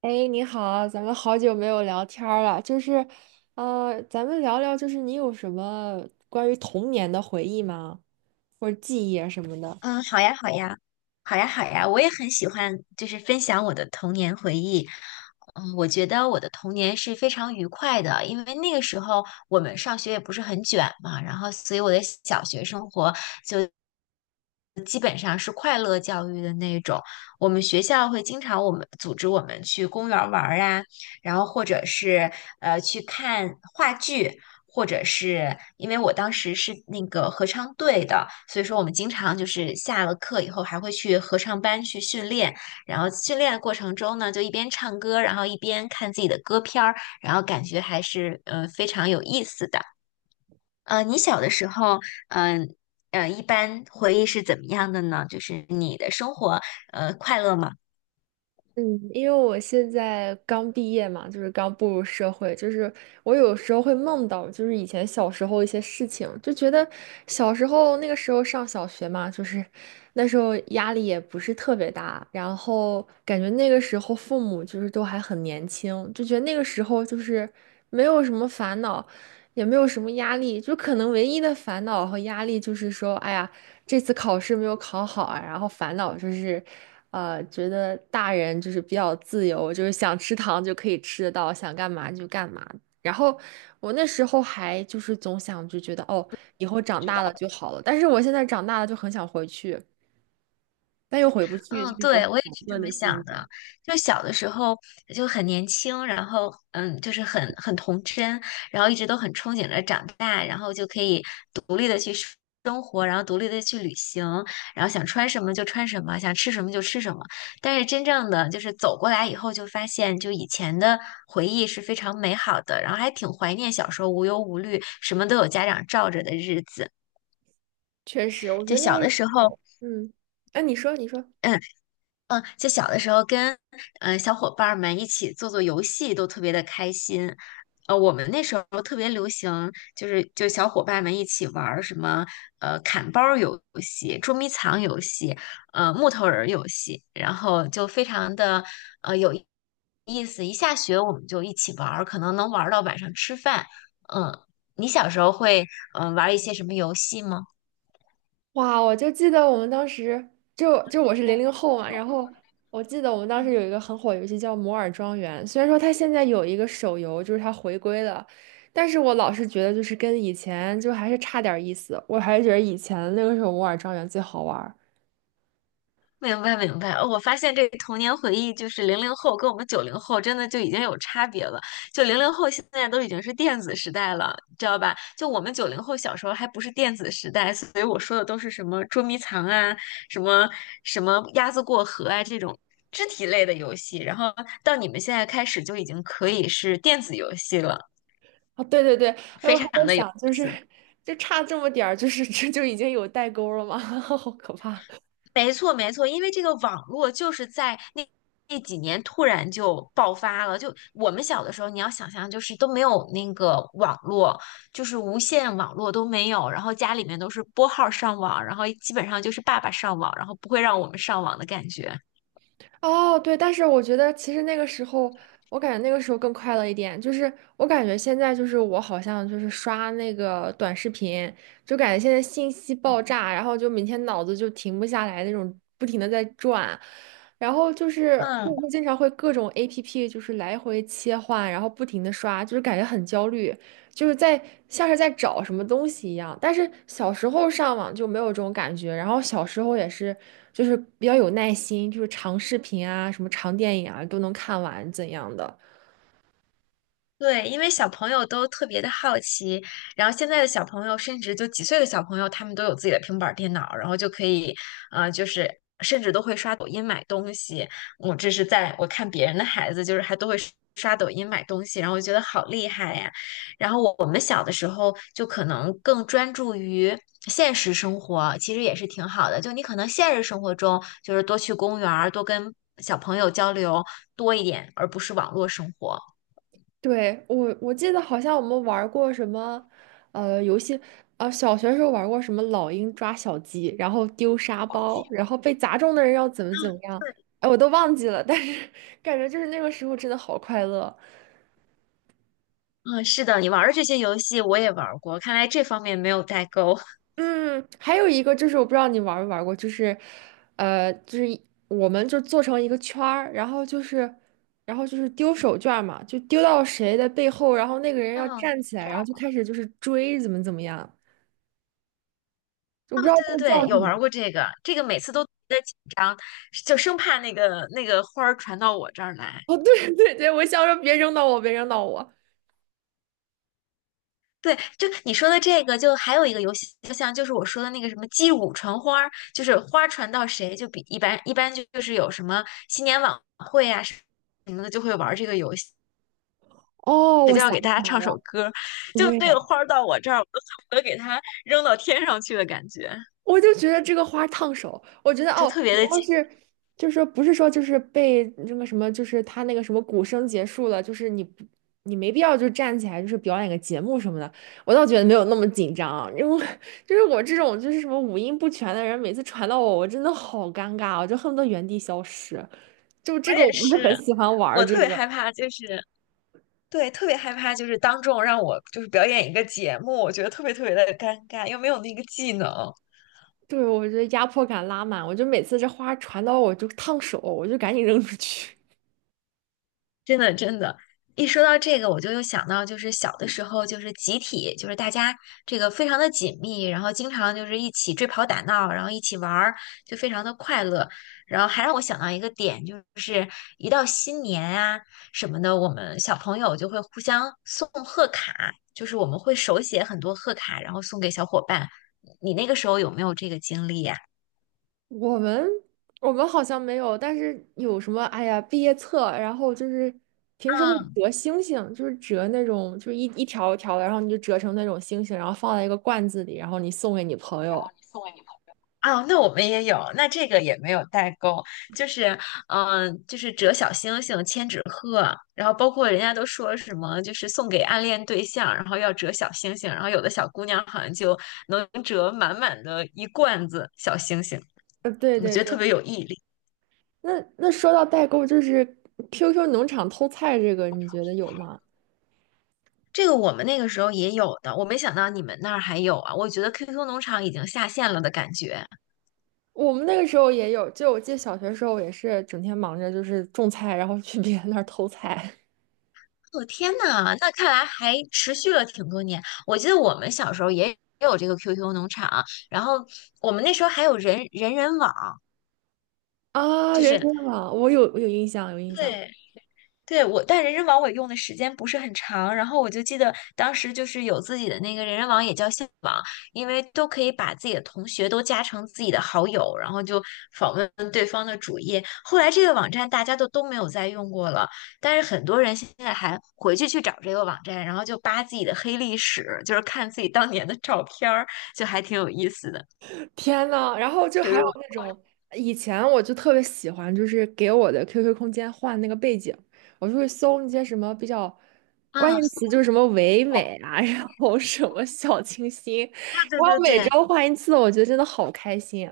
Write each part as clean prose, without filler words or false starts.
哎，你好，咱们好久没有聊天儿了，就是，咱们聊聊，就是你有什么关于童年的回忆吗？或者记忆啊什么的？嗯，好呀，好呀，我也很喜欢，就是分享我的童年回忆。嗯，我觉得我的童年是非常愉快的，因为那个时候我们上学也不是很卷嘛，然后所以我的小学生活就基本上是快乐教育的那种。我们学校会经常我们组织我们去公园儿玩儿啊，然后或者是去看话剧。或者是因为我当时是那个合唱队的，所以说我们经常就是下了课以后还会去合唱班去训练，然后训练的过程中呢，就一边唱歌，然后一边看自己的歌片儿，然后感觉还是非常有意思的。你小的时候，嗯、一般回忆是怎么样的呢？就是你的生活，快乐吗？嗯，因为我现在刚毕业嘛，就是刚步入社会，就是我有时候会梦到，就是以前小时候一些事情，就觉得小时候那个时候上小学嘛，就是那时候压力也不是特别大，然后感觉那个时候父母就是都还很年轻，就觉得那个时候就是没有什么烦恼，也没有什么压力，就可能唯一的烦恼和压力就是说，哎呀，这次考试没有考好啊。然后烦恼就是，觉得大人就是比较自由，就是想吃糖就可以吃得到，想干嘛就干嘛。然后我那时候还就是总想就觉得哦，以后长大了就好了。但是我现在长大了就很想回去，但又回不去，就嗯，是一种对，很我也矛是这盾的么想心理。的。就小的时候就很年轻，然后嗯，就是很童真，然后一直都很憧憬着长大，然后就可以独立的去生活，然后独立的去旅行，然后想穿什么就穿什么，想吃什么就吃什么。但是真正的就是走过来以后，就发现就以前的回忆是非常美好的，然后还挺怀念小时候无忧无虑，什么都有家长罩着的日子。确实，我觉就得那小个的时时候。候，嗯，哎、你说，你说。嗯，嗯，就小的时候跟嗯小伙伴儿们一起做做游戏都特别的开心。我们那时候特别流行，就是就小伙伴们一起玩儿什么砍包儿游戏、捉迷藏游戏、木头人儿游戏，然后就非常的有意思。一下学我们就一起玩儿，可能能玩儿到晚上吃饭。嗯，你小时候会玩儿一些什么游戏吗？哇，我就记得我们当时就我是零零后嘛，然后我记得我们当时有一个很火的游戏叫《摩尔庄园》，虽然说它现在有一个手游，就是它回归了，但是我老是觉得就是跟以前就还是差点意思，我还是觉得以前那个时候《摩尔庄园》最好玩明白明白，哦我发现这个童年回忆就是零零后跟我们九零后真的就已经有差别了。就零零后现在都已经是电子时代了，知道吧？就我们九零后小时候还不是电子时代，所以我说的都是什么捉迷藏啊，什么什么鸭子过河啊这种肢体类的游戏。然后到你们现在开始就已经可以是电子游戏了，啊。哦，对对对，哎，我非还常在的有想，意就是 思。就差这么点儿，就是 这就已经有代沟了吗？好可怕！没错，没错，因为这个网络就是在那几年突然就爆发了。就我们小的时候，你要想象，就是都没有那个网络，就是无线网络都没有，然后家里面都是拨号上网，然后基本上就是爸爸上网，然后不会让我们上网的感觉。哦，对，但是我觉得其实那个时候，我感觉那个时候更快乐一点。就是我感觉现在就是我好像就是刷那个短视频，就感觉现在信息爆炸，然后就每天脑子就停不下来那种，不停的在转。然后就是我嗯。会经常会各种 APP 就是来回切换，然后不停的刷，就是感觉很焦虑。就是在像是在找什么东西一样。但是小时候上网就没有这种感觉，然后小时候也是，就是比较有耐心，就是长视频啊、什么长电影啊都能看完怎样的。对，因为小朋友都特别的好奇，然后现在的小朋友，甚至就几岁的小朋友，他们都有自己的平板儿电脑，然后就可以，就是甚至都会刷抖音买东西。我这是在我看别人的孩子，就是还都会刷刷抖音买东西，然后我觉得好厉害呀。然后我们小的时候就可能更专注于现实生活，其实也是挺好的。就你可能现实生活中就是多去公园儿，多跟小朋友交流多一点，而不是网络生活。对，我记得好像我们玩过什么，游戏，小学时候玩过什么老鹰抓小鸡，然后丢沙包，然后被砸中的人要怎么怎么样，哎，我都忘记了，但是 感觉就是那个时候真的好快乐。嗯，是的，你玩的这些游戏我也玩过，看来这方面没有代沟。嗯，还有一个就是我不知道你玩没玩过，就是，就是我们就做成一个圈儿，然后就是，然后就是丢手绢儿嘛，就丢到谁的背后，然后那个人要嗯，站起来，然后就开始就是追怎么怎么样，我不哦，知道对对这个叫对，什有么。玩过 这个，这个每次都特别紧张，就生怕那个花儿传到我这儿来。哦，对对对，我想说别扔到我，别扔到我。对，就你说的这个，就还有一个游戏，就像就是我说的那个什么击鼓传花儿，就是花儿传到谁，就比一般就是有什么新年晚会啊什么的，就会玩这个游戏，哦，谁我就想。要给大家唱首歌 就这个花儿到我这儿，我都恨不得给它扔到天上去的感觉。我就觉得这个花烫手，我觉得就哦，特别你的要紧。是就是说不是说就是被那个什么，就是他那个什么鼓声结束了，就是你没必要就站起来就是表演个节目什么的，我倒觉得没有那么紧张，因为就是我这种就是什么五音不全的人，每次传到我，我真的好尴尬哦，我就恨不得原地消失。就我这个我也不是很是，喜欢玩儿我这特别个，害怕，就是对，特别害怕，就是当众让我就是表演一个节目，我觉得特别特别的尴尬，又没有那个技能。对，我觉得压迫感拉满，我就每次这花传到我就烫手，我就赶紧扔出去。真的，真的，一说到这个，我就又想到，就是小的时候，就是集体，就是大家这个非常的紧密，然后经常就是一起追跑打闹，然后一起玩儿，就非常的快乐。然后还让我想到一个点，就是一到新年啊什么的，我们小朋友就会互相送贺卡，就是我们会手写很多贺卡，然后送给小伙伴。你那个时候有没有这个经历呀？我们我们好像没有，但是有什么？哎呀，毕业册，然后就是平时会折星星，就是折那种，就是一条一条的，然后你就折成那种星星，然后放在一个罐子里，然后你送给你朋友。啊，那我们也有，那这个也没有代沟，就是，就是折小星星、千纸鹤，然后包括人家都说什么，就是送给暗恋对象，然后要折小星星，然后有的小姑娘好像就能折满满的一罐子小星星，对我对觉得特对，别有毅力。那说到代购，就是 QQ 农场偷菜这个，你觉得有吗？这个我们那个时候也有的，我没想到你们那儿还有啊，我觉得 QQ 农场已经下线了的感觉。我们那个时候也有，就我记得小学时候也是整天忙着就是种菜，然后去别人那儿偷菜 我天呐，那看来还持续了挺多年。我记得我们小时候也有这个 QQ 农场，然后我们那时候还有人人网，啊，就人是参网，我有印象，有印象。对对，我，但人人网我用的时间不是很长，然后我就记得当时就是有自己的那个人人网，也叫校网，因为都可以把自己的同学都加成自己的好友，然后就访问对方的主页。后来这个网站大家都没有再用过了，但是很多人现在还回去去找这个网站，然后就扒自己的黑历史，就是看自己当年的照片儿，就还挺有意思的。天呐，然后就就还如有果，那种以前我就特别喜欢，就是给我的 QQ 空间换那个背景，我就会搜那些什么比较关嗯，键词，就是什么唯美啊，然后什么小清新，对然对后对每对。周换一次，我觉得真的好开心。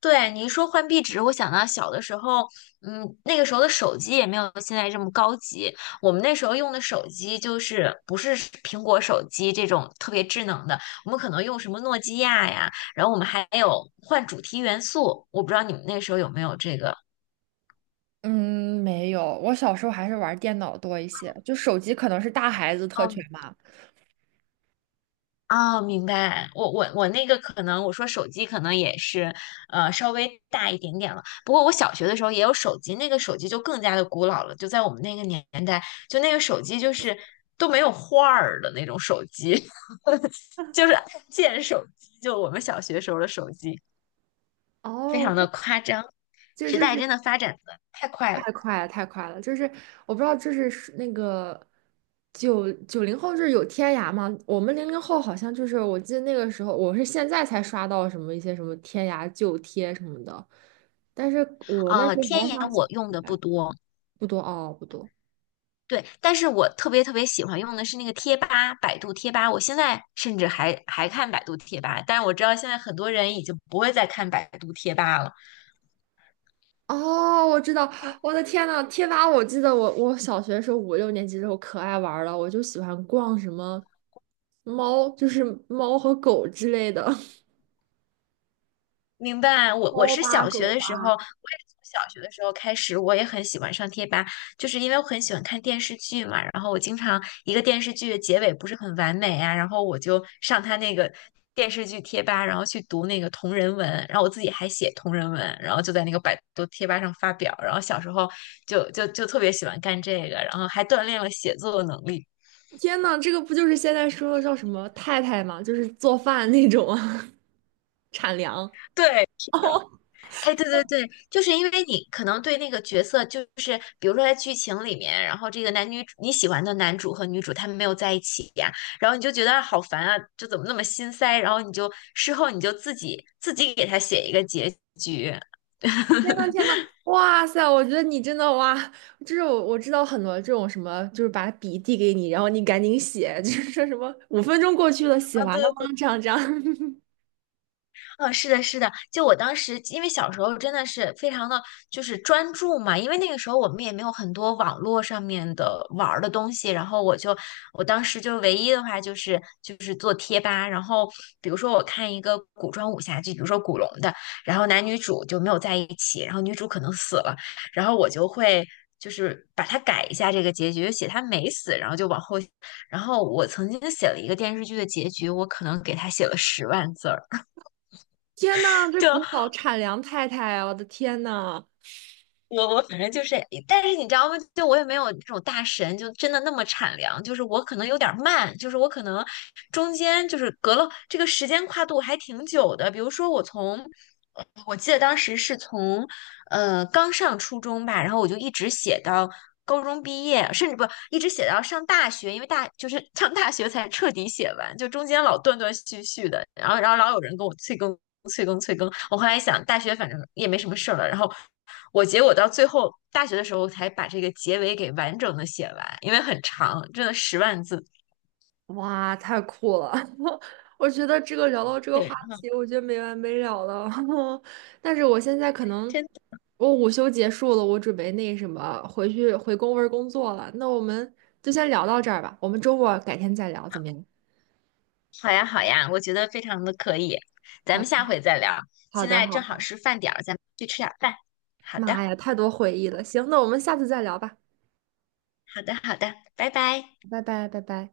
对，你一说换壁纸，我想到小的时候，嗯，那个时候的手机也没有现在这么高级。我们那时候用的手机就是不是苹果手机这种特别智能的，我们可能用什么诺基亚呀，然后我们还有换主题元素，我不知道你们那时候有没有这个。嗯，没有，我小时候还是玩电脑多一些，就手机可能是大孩子特权嘛。哦，明白。我那个可能，我说手机可能也是，稍微大一点点了。不过我小学的时候也有手机，那个手机就更加的古老了，就在我们那个年代，就那个手机就是都没有画儿的那种手机，就是按键手机，就我们小学时候的手机，非哦，常的这夸张。这时就代是真的发展的太快了。太快了，太快了！就是我不知道，就是是那个九零后是有天涯吗？我们零零后好像就是，我记得那个时候，我是现在才刷到什么一些什么天涯旧贴什么的，但是我那啊！时候天还在眼上小我用的不学。多，不多哦，不多。对，但是我特别特别喜欢用的是那个贴吧，百度贴吧。我现在甚至还看百度贴吧，但是我知道现在很多人已经不会再看百度贴吧了。哦，我知道，我的天呐，贴吧！我记得我小学的时候五六年级的时候可爱玩儿了，我就喜欢逛什么猫，就是猫和狗之类的。明白，我猫是吧小狗学的时候，吧。我也是从小学的时候开始，我也很喜欢上贴吧，就是因为我很喜欢看电视剧嘛，然后我经常一个电视剧的结尾不是很完美啊，然后我就上他那个电视剧贴吧，然后去读那个同人文，然后我自己还写同人文，然后就在那个百度贴吧上发表，然后小时候就特别喜欢干这个，然后还锻炼了写作能力。天呐，这个不就是现在说的叫什么太太吗？就是做饭那种啊，产粮。对，是的。哦，哎，对对对，就是因为你可能对那个角色，就是比如说在剧情里面，然后这个男女主你喜欢的男主和女主他们没有在一起呀，然后你就觉得好烦啊，就怎么那么心塞，然后你就事后你就自己给他写一个结局天呐天呐，哇塞！我觉得你真的哇，就是我知道很多这种什么，就是把笔递给你，然后你赶紧写，就是说什么5分钟过去了，写啊，完对了吗？对这样这样。嗯，是的，是的，就我当时，因为小时候真的是非常的，就是专注嘛，因为那个时候我们也没有很多网络上面的玩儿的东西，然后我就，我当时就唯一的话就是做贴吧，然后比如说我看一个古装武侠剧，比如说古龙的，然后男女主就没有在一起，然后女主可能死了，然后我就会。就是把它改一下这个结局，写他没死，然后就往后，然后我曾经写了一个电视剧的结局，我可能给他写了10万字儿，天呐，这古 早产粮太太啊，我的天呐！我我反正就是，但是你知道吗？就我也没有那种大神，就真的那么产粮。就是我可能有点儿慢，就是我可能中间就是隔了这个时间跨度还挺久的。比如说我从，我记得当时是从，刚上初中吧，然后我就一直写到高中毕业，甚至不一直写到上大学，因为大就是 上大学才彻底写完，就中间老断断续续的，然后然后老有人跟我催更。我后来想，大学反正也没什么事儿了，然后。我结果到最后大学的时候才把这个结尾给完整的写完，因为很长，真的十万字。哇，太酷了！我觉得这个聊到这个对，话嗯，题，我觉得没完没了了。但是我现在可能真的我午休结束了，我准备那什么回去回公文工作了。那我们就先聊到这儿吧，我们周末改天再聊，怎么样？好呀好呀，我觉得非常的可以，咱好们的，下回再聊。好现的，在好正好的。是饭点儿，咱们去吃点儿饭。好妈的，呀，太多回忆了。行，那我们下次再聊吧。好的，好的，拜拜。拜拜，拜拜。